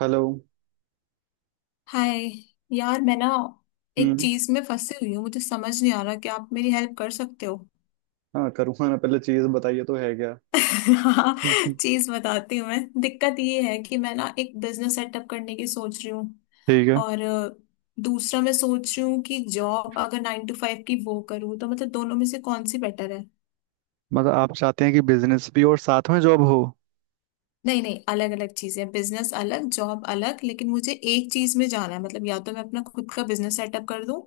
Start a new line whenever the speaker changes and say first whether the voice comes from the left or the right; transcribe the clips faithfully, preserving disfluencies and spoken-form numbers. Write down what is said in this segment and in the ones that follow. right: Hello.
left: Hi. यार, मैं ना एक
right: हम्म।
left: चीज में फंसी हुई हूँ। मुझे समझ नहीं आ रहा कि आप मेरी हेल्प कर सकते हो?
right: हाँ, करूँगा ना। पहले चीज़ बताइए, तो है क्या?
left: हाँ,
right: हम्म।
left: चीज बताती हूँ। मैं, दिक्कत ये है कि मैं ना एक बिजनेस सेटअप करने की सोच रही हूँ।
right: ठीक है।
left: और अ, दूसरा, मैं सोच रही हूँ कि जॉब अगर नाइन टू फाइव की वो करूँ, तो मतलब दोनों में से कौन सी बेटर है?
right: मतलब आप चाहते हैं कि बिजनेस भी और साथ में जॉब हो?
left: नहीं नहीं, अलग अलग चीजें। बिजनेस अलग, जॉब अलग। लेकिन मुझे एक चीज में जाना है, मतलब या तो मैं अपना खुद का बिजनेस सेटअप कर दूं,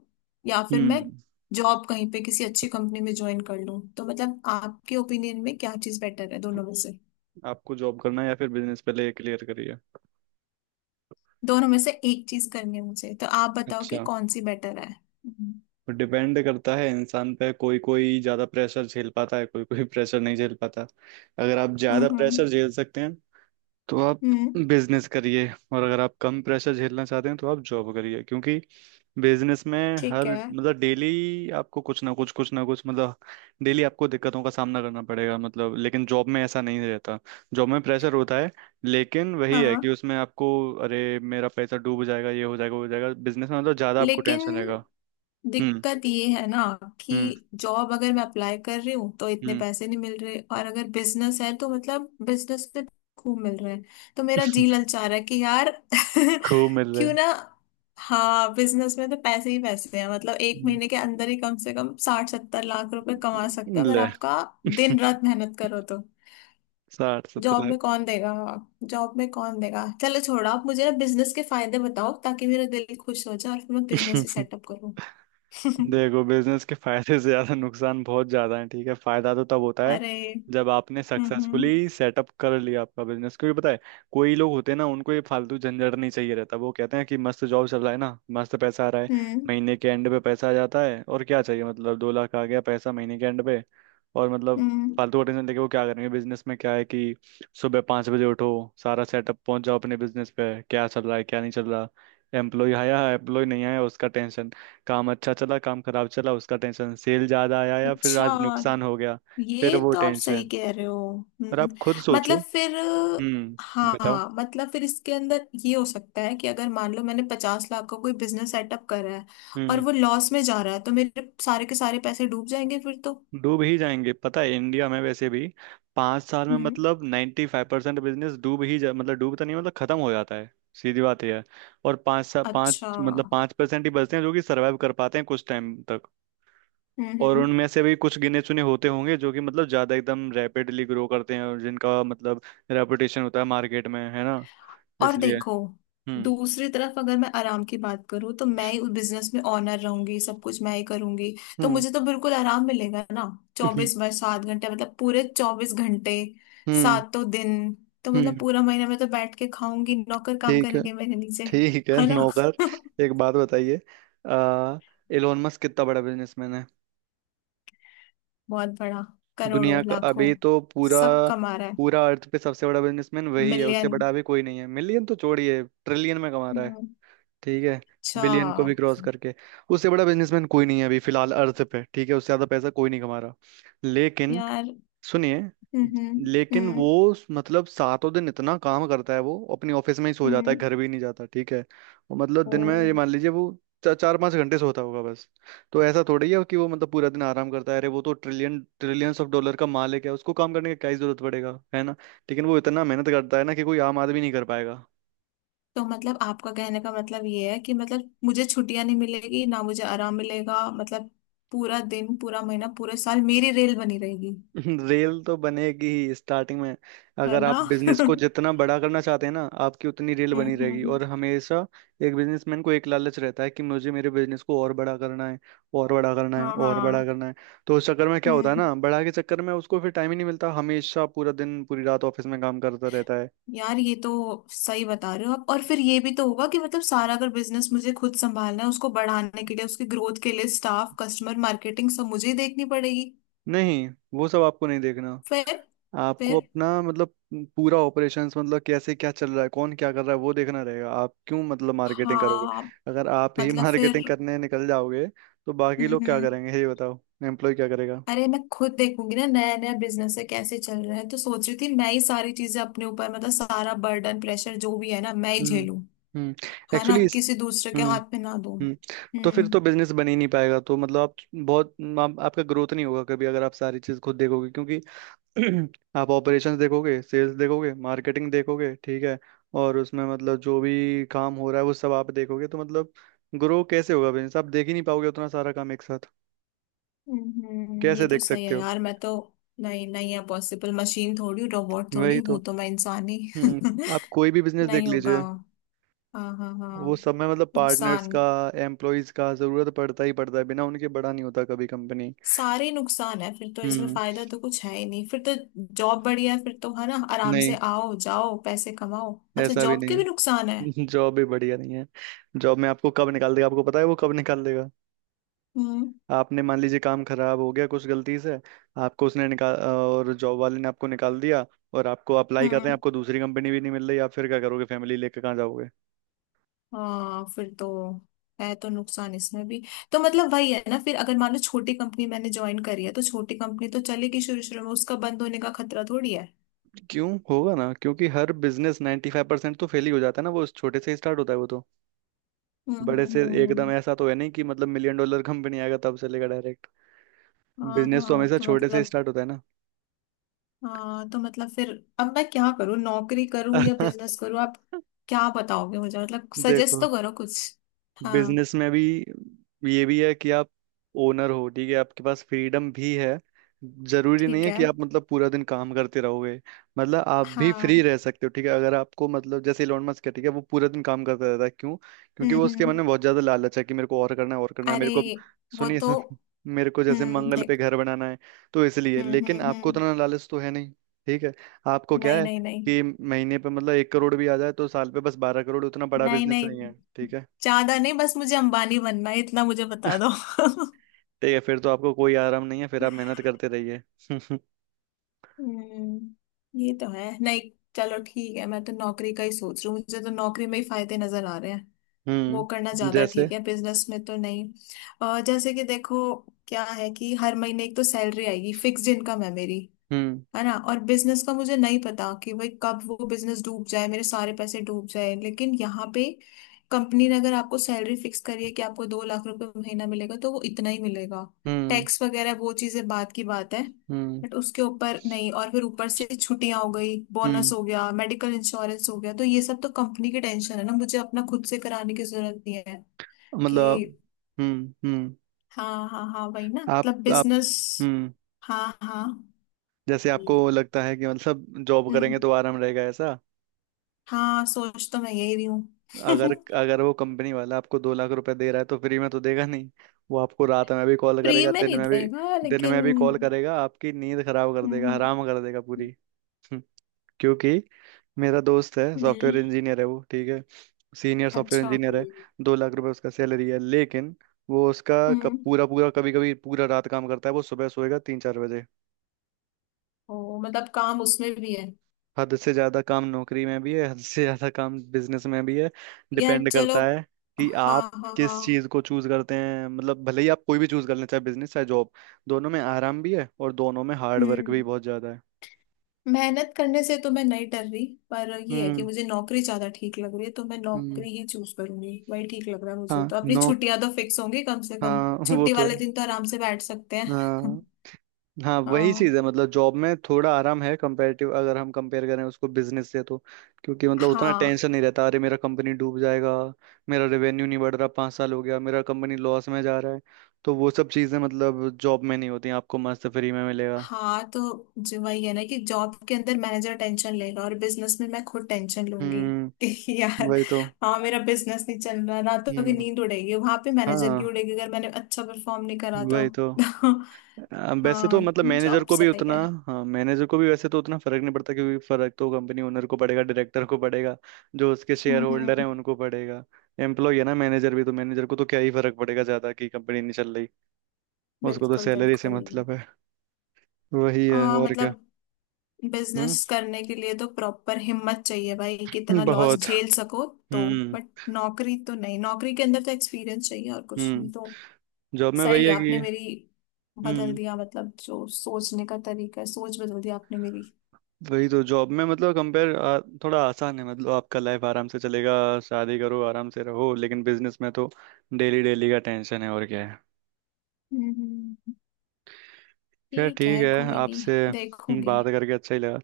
left: या फिर मैं
right: हम्म।
left: जॉब कहीं पे किसी अच्छी कंपनी में ज्वाइन कर लूं। तो मतलब आपके ओपिनियन में क्या चीज बेटर है दोनों में से
right: आपको जॉब करना है या फिर बिजनेस, पहले ये क्लियर करिए।
left: दोनों में से एक चीज करनी है मुझे, तो आप बताओ कि
right: अच्छा।
left: कौन सी बेटर है। हम्म
right: तो डिपेंड करता है इंसान पे। कोई कोई ज़्यादा प्रेशर झेल पाता है, कोई कोई प्रेशर नहीं झेल पाता। अगर आप ज़्यादा
left: हम्म
right: प्रेशर झेल सकते हैं तो आप
left: हम्म,
right: बिजनेस करिए। और अगर आप कम प्रेशर झेलना चाहते हैं तो आप जॉब करिए, क्योंकि बिजनेस में
left: ठीक
right: हर
left: है।
right: मतलब डेली आपको कुछ ना कुछ, कुछ ना कुछ, मतलब डेली आपको दिक्कतों का सामना करना पड़ेगा, मतलब। लेकिन जॉब में ऐसा नहीं रहता। जॉब में प्रेशर होता है, लेकिन वही है
left: हाँ,
right: कि उसमें आपको। अरे मेरा पैसा डूब जाएगा, ये हो जाएगा, वो हो जाएगा, बिजनेस में मतलब ज़्यादा आपको
left: लेकिन
right: टेंशन रहेगा। हम्म।
left: दिक्कत ये है ना कि
right: हम्म।
left: जॉब अगर मैं अप्लाई कर रही हूँ तो इतने
right: हम्म।
left: पैसे नहीं मिल रहे, और अगर बिजनेस है तो मतलब बिजनेस में खूब मिल रहे हैं। तो मेरा जी ललचा रहा है कि यार
right: खूब मिल रहा
left: क्यों
right: है।
left: ना। हाँ, बिजनेस में तो पैसे ही पैसे हैं। मतलब एक
right: हम्म।
left: महीने के अंदर ही कम से कम साठ सत्तर लाख रुपए कमा सकते हो, अगर
right: ले।
left: आपका दिन रात मेहनत करो तो।
right: साठ
left: जॉब
right: सत्तर
left: में कौन देगा? जॉब में कौन देगा? चलो छोड़ो, आप मुझे ना बिजनेस के फायदे बताओ, ताकि मेरा दिल खुश हो जाए और फिर मैं बिजनेस ही
right: लाख
left: सेटअप करूँ।
right: देखो, बिजनेस के फायदे से ज्यादा नुकसान बहुत ज्यादा है। ठीक है, फायदा तो तब होता है
left: अरे,
right: जब आपने
left: हम्म
right: सक्सेसफुली सेटअप कर लिया आपका बिजनेस, क्योंकि पता है कोई लोग होते हैं ना, उनको ये फालतू झंझट नहीं चाहिए रहता। वो कहते हैं कि मस्त जॉब चल रहा है ना, मस्त पैसा आ रहा है,
left: हम्म
right: महीने के एंड पे पैसा आ जाता है और क्या चाहिए। मतलब दो लाख आ गया पैसा महीने के एंड पे, और मतलब
left: हम्म,
right: फालतू का टेंशन लेके वो क्या करेंगे। बिजनेस में क्या है कि सुबह पाँच बजे उठो, सारा सेटअप पहुंच जाओ, अपने बिजनेस पे क्या चल रहा है क्या नहीं चल रहा, एम्प्लॉय आया एम्प्लॉय नहीं आया उसका टेंशन, काम अच्छा चला काम खराब चला उसका टेंशन, सेल ज्यादा आया या फिर
left: अच्छा।
right: आज नुकसान हो गया, फिर
left: ये
right: वो
left: तो आप सही
right: टेंशन।
left: कह रहे हो।
right: और
left: हम्म,
right: आप खुद सोचो।
left: मतलब फिर,
right: हम्म, बताओ।
left: हाँ मतलब फिर इसके अंदर ये हो सकता है कि अगर मान लो मैंने पचास लाख का कोई बिजनेस सेटअप करा है और
right: हम्म।
left: वो लॉस में जा रहा है, तो मेरे सारे के सारे पैसे डूब जाएंगे फिर तो।
right: डूब ही जाएंगे, पता है इंडिया में वैसे भी पाँच साल में
left: हम्म,
right: मतलब नाइन्टी फाइव परसेंट बिजनेस डूब ही जा, मतलब डूबता नहीं, मतलब खत्म हो जाता है। सीधी बात यह है। और पाँच सा पाँच
left: अच्छा।
right: मतलब पाँच परसेंट ही बचते हैं जो कि सर्वाइव कर पाते हैं कुछ टाइम तक। और
left: हम्म,
right: उनमें से भी कुछ गिने चुने होते होंगे जो कि मतलब ज्यादा एकदम रैपिडली ग्रो करते हैं, और जिनका मतलब रेपुटेशन होता है मार्केट में, है ना।
left: और
right: इसलिए।
left: देखो,
right: हम्म।
left: दूसरी तरफ अगर मैं आराम की बात करूँ, तो मैं ही उस बिजनेस में ऑनर रहूंगी। सब कुछ मैं ही करूंगी, तो
right: हम्म।
left: मुझे तो बिल्कुल आराम मिलेगा ना।
right: हम्म।
left: चौबीस बाय सात घंटे, मतलब पूरे चौबीस घंटे,
right: हम्म।
left: सातों दिन। तो मतलब
right: हम्म,
left: पूरा महीना मैं तो बैठ के खाऊंगी, नौकर काम
right: ठीक है।
left: करेंगे मेरे नीचे।
right: ठीक है,
left: है ना?
right: नौकर। एक बात बताइए। आ एलोन मस्क कितना बड़ा बिजनेसमैन है?
left: बहुत बड़ा।
right: दुनिया
left: करोड़ों
right: का
left: लाखों
right: अभी तो पूरा।
left: सब कमा रहा है।
right: पूरा अर्थ पे सबसे बड़ा बिजनेसमैन वही है, उससे
left: मिलियन।
right: बड़ा अभी कोई नहीं है। मिलियन तो छोड़िए, ट्रिलियन में कमा रहा है। ठीक है।
left: अच्छा।
right: बिलियन को भी क्रॉस करके उससे बड़ा बिजनेसमैन कोई नहीं है अभी फिलहाल अर्थ पे। ठीक है, उससे ज्यादा पैसा कोई नहीं कमा रहा लेकिन।
left: यार,
right: सुनिए।
left: हम्म हम्म
right: लेकिन
left: हम्म,
right: वो मतलब सातों दिन इतना काम करता है, वो अपनी ऑफिस में ही सो जाता है,
left: हम्म,
right: घर भी नहीं जाता ठीक है। वो मतलब
left: ओ।
right: दिन में ये मान लीजिए वो चा, चार पाँच घंटे सोता होगा बस। तो ऐसा थोड़ी है कि वो मतलब पूरा दिन आराम करता है। अरे वो तो ट्रिलियन ट्रिलियंस ऑफ डॉलर का मालिक है, उसको काम करने की क्या ही जरूरत पड़ेगा, है ना। लेकिन वो इतना मेहनत करता है ना कि कोई आम आदमी नहीं कर पाएगा।
left: तो मतलब आपका कहने का मतलब ये है कि मतलब मुझे छुट्टियां नहीं मिलेगी ना, मुझे आराम मिलेगा मतलब? पूरा दिन, पूरा महीना, पूरे साल मेरी रेल बनी रहेगी।
right: रेल तो बनेगी ही स्टार्टिंग में।
left: है
right: अगर
left: ना?
right: आप बिजनेस
left: हम्म
right: को जितना बड़ा करना चाहते हैं ना, आपकी उतनी रेल बनी रहेगी।
left: हम्म,
right: और हमेशा एक बिजनेसमैन को एक लालच रहता है कि मुझे मेरे बिजनेस को और बड़ा करना है, और बड़ा करना है,
left: हाँ
right: और बड़ा
left: हाँ।
right: करना है। तो उस चक्कर में क्या होता है
left: हम्म,
right: ना, बड़ा के चक्कर में उसको फिर टाइम ही नहीं मिलता, हमेशा पूरा दिन पूरी रात ऑफिस में काम करता रहता है।
left: यार ये तो सही बता रहे हो आप। और फिर ये भी तो होगा कि मतलब सारा अगर बिजनेस मुझे खुद संभालना है, उसको बढ़ाने के लिए, उसकी ग्रोथ के लिए, स्टाफ, कस्टमर, मार्केटिंग सब मुझे ही देखनी पड़ेगी।
right: नहीं, वो सब आपको नहीं देखना।
left: फिर
right: आपको
left: फिर
right: अपना मतलब पूरा ऑपरेशंस, मतलब कैसे क्या चल रहा है, कौन क्या कर रहा है वो देखना रहेगा। आप क्यों मतलब मार्केटिंग करोगे?
left: हाँ,
right: अगर आप ही
left: मतलब फिर।
right: मार्केटिंग करने निकल जाओगे तो बाकी
left: हम्म
right: लोग क्या
left: हम्म,
right: करेंगे ये बताओ। एम्प्लॉय क्या करेगा?
left: अरे मैं खुद देखूंगी ना, नया नया बिजनेस है, कैसे चल रहा है, तो सोच रही थी मैं ही सारी चीजें अपने ऊपर, मतलब सारा बर्डन, प्रेशर जो भी है ना, मैं ही
right: हम्म।
left: झेलूं।
right: हम्म।
left: है ना,
right: एक्चुअली इस।
left: किसी दूसरे के
right: हम्म।
left: हाथ में ना दूं।
right: हम्म। तो फिर तो
left: हम्म
right: बिजनेस बन ही नहीं पाएगा, तो मतलब आप बहुत। आप, आपका ग्रोथ नहीं होगा कभी अगर आप सारी चीज खुद देखोगे, क्योंकि आप ऑपरेशंस देखोगे, सेल्स देखोगे, मार्केटिंग देखोगे, ठीक है। और उसमें मतलब जो भी काम हो रहा है वो सब आप देखोगे तो मतलब ग्रो कैसे होगा बिजनेस? आप देख ही नहीं पाओगे उतना सारा काम एक साथ।
left: हम्म हम्म, ये
right: कैसे
left: तो
right: देख
left: सही
right: सकते
left: है।
right: हो?
left: यार मैं तो, नहीं नहीं है पॉसिबल। मशीन थोड़ी हूँ, रोबोट थोड़ी
right: वही
left: हूँ,
right: तो।
left: हूं तो मैं इंसान ही।
right: हम्म। आप कोई भी बिजनेस देख
left: नहीं होगा।
right: लीजिए,
left: हाँ हाँ
right: वो
left: हाँ,
right: सब में मतलब पार्टनर्स
left: नुकसान।
right: का एम्प्लॉयज का जरूरत पड़ता ही पड़ता है, बिना उनके बड़ा नहीं होता कभी कंपनी।
left: सारे नुकसान है फिर तो, इसमें
right: हम्म।
left: फायदा तो कुछ है ही नहीं फिर तो। जॉब बढ़िया है फिर तो, है ना? आराम
right: नहीं,
left: से आओ जाओ, पैसे कमाओ। अच्छा,
right: ऐसा भी
left: जॉब
right: नहीं
left: के भी नुकसान है?
right: है। जॉब भी बढ़िया नहीं है। जॉब में आपको कब निकाल देगा आपको पता है, वो कब निकाल देगा।
left: हम्म
right: आपने मान लीजिए काम खराब हो गया कुछ गलती से, आपको उसने निकाल, और जॉब वाले ने आपको निकाल दिया। और आपको अप्लाई कर रहे हैं,
left: हम्म,
right: आपको दूसरी कंपनी भी नहीं मिल रही, आप फिर क्या करोगे? फैमिली लेके कहाँ जाओगे?
left: हाँ फिर तो, है तो नुकसान इसमें भी। तो मतलब वही है ना फिर, अगर मान लो छोटी कंपनी मैंने ज्वाइन करी है तो छोटी कंपनी तो चलेगी शुरू शुरू में, उसका बंद होने का खतरा थोड़ी है।
right: क्यों होगा ना, क्योंकि हर बिजनेस नाइन्टी फाइव परसेंट तो फेल ही हो जाता है ना। वो छोटे से ही स्टार्ट होता है वो तो,
left: हम्म
right: बड़े
left: हम्म
right: से एकदम
left: हम्म।
right: ऐसा तो है नहीं कि मतलब मिलियन डॉलर कंपनी आएगा तब चलेगा डायरेक्ट।
left: हाँ
right: बिजनेस तो
left: हाँ,
right: हमेशा
left: तो
right: छोटे से
left: मतलब
right: स्टार्ट होता है ना।
left: हाँ, तो मतलब फिर अब मैं क्या करूँ, नौकरी करूँ या बिजनेस करूँ? आप क्या बताओगे मुझे? मतलब सजेस्ट
right: देखो,
left: तो करो कुछ। हाँ,
right: बिजनेस में भी ये भी है कि आप ओनर हो, ठीक है, आपके पास फ्रीडम भी है। जरूरी नहीं
left: ठीक
right: है
left: है।
right: कि आप मतलब पूरा दिन काम करते रहोगे, मतलब आप भी फ्री
left: हाँ।
right: रह सकते हो। ठीक है, अगर आपको मतलब जैसे इलोन मस्क है, ठीक है, वो पूरा दिन काम करता रहता है, क्यों? क्योंकि
left: हम्म
right: वो उसके मन में
left: हम्म,
right: बहुत ज्यादा लालच है कि मेरे को और करना है, और करना है
left: अरे
right: मेरे को।
left: वो
right: सुनिए।
left: तो,
right: सुन- मेरे को जैसे
left: हम्म
right: मंगल पे
left: देख।
right: घर बनाना है, तो इसलिए।
left: हम्म
right: लेकिन
left: हम्म
right: आपको
left: हम्म,
right: उतना लालच तो है नहीं। ठीक है। आपको क्या
left: नहीं
right: है
left: नहीं नहीं,
right: कि महीने पे मतलब एक करोड़ भी आ जाए तो साल पे बस बारह करोड़, उतना बड़ा
left: नहीं
right: बिजनेस
left: नहीं,
right: नहीं है। ठीक है,
left: ज्यादा नहीं, बस मुझे अंबानी बनना है, इतना मुझे बता दो।
right: ठीक है फिर तो आपको कोई आराम नहीं है, फिर आप मेहनत करते रहिए।
left: हम्म, ये तो है नहीं। चलो ठीक है, मैं तो नौकरी का ही सोच रही हूँ। मुझे तो नौकरी में ही फायदे नजर आ रहे हैं। वो करना
right: हम्म।
left: ज्यादा
right: जैसे।
left: ठीक है, बिजनेस में तो नहीं। अ, जैसे कि देखो, क्या है कि हर महीने एक तो सैलरी आएगी, फिक्स्ड इनकम है मेरी,
right: हम्म।
left: है ना। और बिजनेस का मुझे नहीं पता कि भाई कब वो बिजनेस डूब जाए, मेरे सारे पैसे डूब जाए। लेकिन यहाँ पे कंपनी ने अगर आपको सैलरी फिक्स करी है कि आपको दो लाख रुपए महीना मिलेगा, तो वो इतना ही मिलेगा।
right: हम्म।
left: टैक्स वगैरह वो चीजें बात की बात है,
right: हम्म।
left: बट उसके ऊपर नहीं। और फिर ऊपर से छुट्टियां हो गई, बोनस
right: हम्म।
left: हो गया, मेडिकल इंश्योरेंस हो गया, तो ये सब तो कंपनी की टेंशन है ना, मुझे अपना खुद से कराने की जरूरत नहीं है कि।
right: मतलब। हम्म। हम्म।
left: हाँ हाँ हाँ, वही ना,
right: आप
left: मतलब
right: आप
left: बिजनेस।
right: हम्म।
left: हाँ हाँ।
right: जैसे आपको लगता है कि मतलब जॉब
left: हम्म,
right: करेंगे तो आराम रहेगा, ऐसा।
left: हाँ सोच तो मैं यही रही
right: अगर
left: हूँ।
right: अगर वो कंपनी वाला आपको दो लाख रुपए दे रहा है, तो फ्री में तो देगा नहीं। वो आपको रात में भी कॉल
left: प्री
right: करेगा,
left: में
right: दिन
left: नहीं
right: में भी।
left: देगा,
right: दिन में
left: लेकिन
right: भी कॉल करेगा, आपकी नींद खराब कर देगा,
left: हम्म,
right: हराम कर देगा पूरी। क्योंकि मेरा दोस्त है,
left: हम्म,
right: सॉफ्टवेयर इंजीनियर है वो, ठीक है। सीनियर सॉफ्टवेयर
left: अच्छा।
right: इंजीनियर है। दो लाख रुपए उसका सैलरी है, लेकिन वो उसका क-
left: हम्म,
right: पूरा पूरा, कभी कभी पूरा रात काम करता है, वो सुबह सोएगा तीन चार बजे।
left: ओ मतलब काम उसमें भी है।
right: हद से ज्यादा काम नौकरी में भी है, हद से ज्यादा काम बिजनेस में भी है।
left: यार
right: डिपेंड
left: चलो,
right: करता है कि
left: हाँ
right: आप
left: हाँ
right: किस चीज
left: हाँ।
right: को चूज करते हैं। मतलब भले ही आप कोई भी चूज कर लें, चाहे बिजनेस चाहे जॉब, दोनों में आराम भी है और दोनों में हार्ड वर्क
left: हम्म,
right: भी बहुत ज्यादा है।
left: मेहनत करने से तो मैं नहीं डर रही, पर ये है कि
right: हम्म।
left: मुझे नौकरी ज्यादा ठीक लग रही है, तो मैं
right: हम्म।
left: नौकरी ही चूज करूंगी। वही ठीक लग रहा है
right: हाँ
left: मुझे, तो अपनी
right: नो।
left: छुट्टियां तो फिक्स होंगी कम से कम।
right: हाँ वो
left: छुट्टी
right: तो
left: वाले
right: है।
left: दिन तो आराम से बैठ सकते हैं।
right: हाँ, हाँ वही चीज
left: हाँ
right: है, मतलब जॉब में थोड़ा आराम है, कंपैरेटिव अगर हम कंपेयर करें उसको बिजनेस से तो, क्योंकि मतलब उतना
left: हाँ
right: टेंशन नहीं रहता। अरे मेरा कंपनी डूब जाएगा, मेरा रेवेन्यू नहीं बढ़ रहा, पाँच साल हो गया मेरा कंपनी लॉस में जा रहा है, तो वो सब चीजें मतलब जॉब में नहीं होती, आपको मस्त फ्री में मिलेगा।
left: हाँ, तो जो वही है ना कि जॉब के अंदर मैनेजर टेंशन लेगा और बिजनेस में मैं खुद टेंशन लूंगी।
right: हम्म।
left: कि यार,
right: वही तो।
left: हाँ मेरा बिजनेस नहीं चल रहा, रातों की
right: हम्म।
left: नींद उड़ेगी। वहां पे मैनेजर की
right: हाँ
left: उड़ेगी, अगर मैंने अच्छा परफॉर्म नहीं करा तो।
right: वही तो। आ, वैसे तो
left: हाँ,
right: मतलब मैनेजर
left: जॉब
right: को भी
left: सही
right: उतना।
left: है।
right: हाँ मैनेजर को भी वैसे तो उतना फर्क नहीं पड़ता, क्योंकि फर्क तो कंपनी ओनर को पड़ेगा, डायरेक्टर को पड़ेगा, जो उसके शेयर
left: हम्म
right: होल्डर
left: हम्म,
right: हैं उनको पड़ेगा। एम्प्लॉय है ना मैनेजर भी, तो मैनेजर को तो क्या ही फर्क पड़ेगा ज्यादा कि कंपनी नहीं चल रही। उसको तो
left: बिल्कुल
right: सैलरी से
left: बिल्कुल।
right: मतलब है। वही है
left: आ,
right: और क्या।
left: मतलब
right: हम्म।
left: बिजनेस करने के लिए तो प्रॉपर हिम्मत चाहिए भाई, कि इतना लॉस
right: बहुत।
left: झेल सको। तो
right: हम्म।
left: बट नौकरी तो नहीं, नौकरी के अंदर तो एक्सपीरियंस चाहिए, और कुछ नहीं तो।
right: हम्म। जॉब में
left: सही
right: वही
left: है,
right: है
left: आपने
right: कि।
left: मेरी बदल
right: हम्म।
left: दिया, मतलब जो सोचने का तरीका है, सोच बदल दी आपने मेरी।
right: वही तो। जॉब में मतलब कंपेयर थोड़ा आसान है, मतलब आपका लाइफ आराम से चलेगा, शादी करो आराम से रहो, लेकिन बिजनेस में तो डेली डेली का टेंशन है, और क्या है।
left: हम्म,
right: क्या,
left: ठीक
right: ठीक
left: है
right: है।
left: कोई नहीं,
right: आपसे
left: देखूंगी।
right: बात करके अच्छा ही लगा।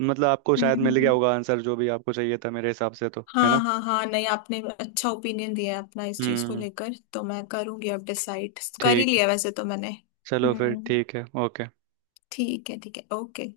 right: मतलब आपको शायद मिल गया
left: हम्म,
right: होगा आंसर जो भी आपको चाहिए था, मेरे हिसाब से तो, है
left: हाँ
right: ना।
left: हाँ हाँ, नहीं आपने अच्छा ओपिनियन दिया है अपना इस चीज को
right: हम्म।
left: लेकर, तो मैं करूंगी। अब डिसाइड कर ही
right: ठीक।
left: लिया वैसे तो मैंने।
right: चलो, फिर
left: हम्म,
right: ठीक है। ओके।
left: ठीक है, ठीक है, ओके।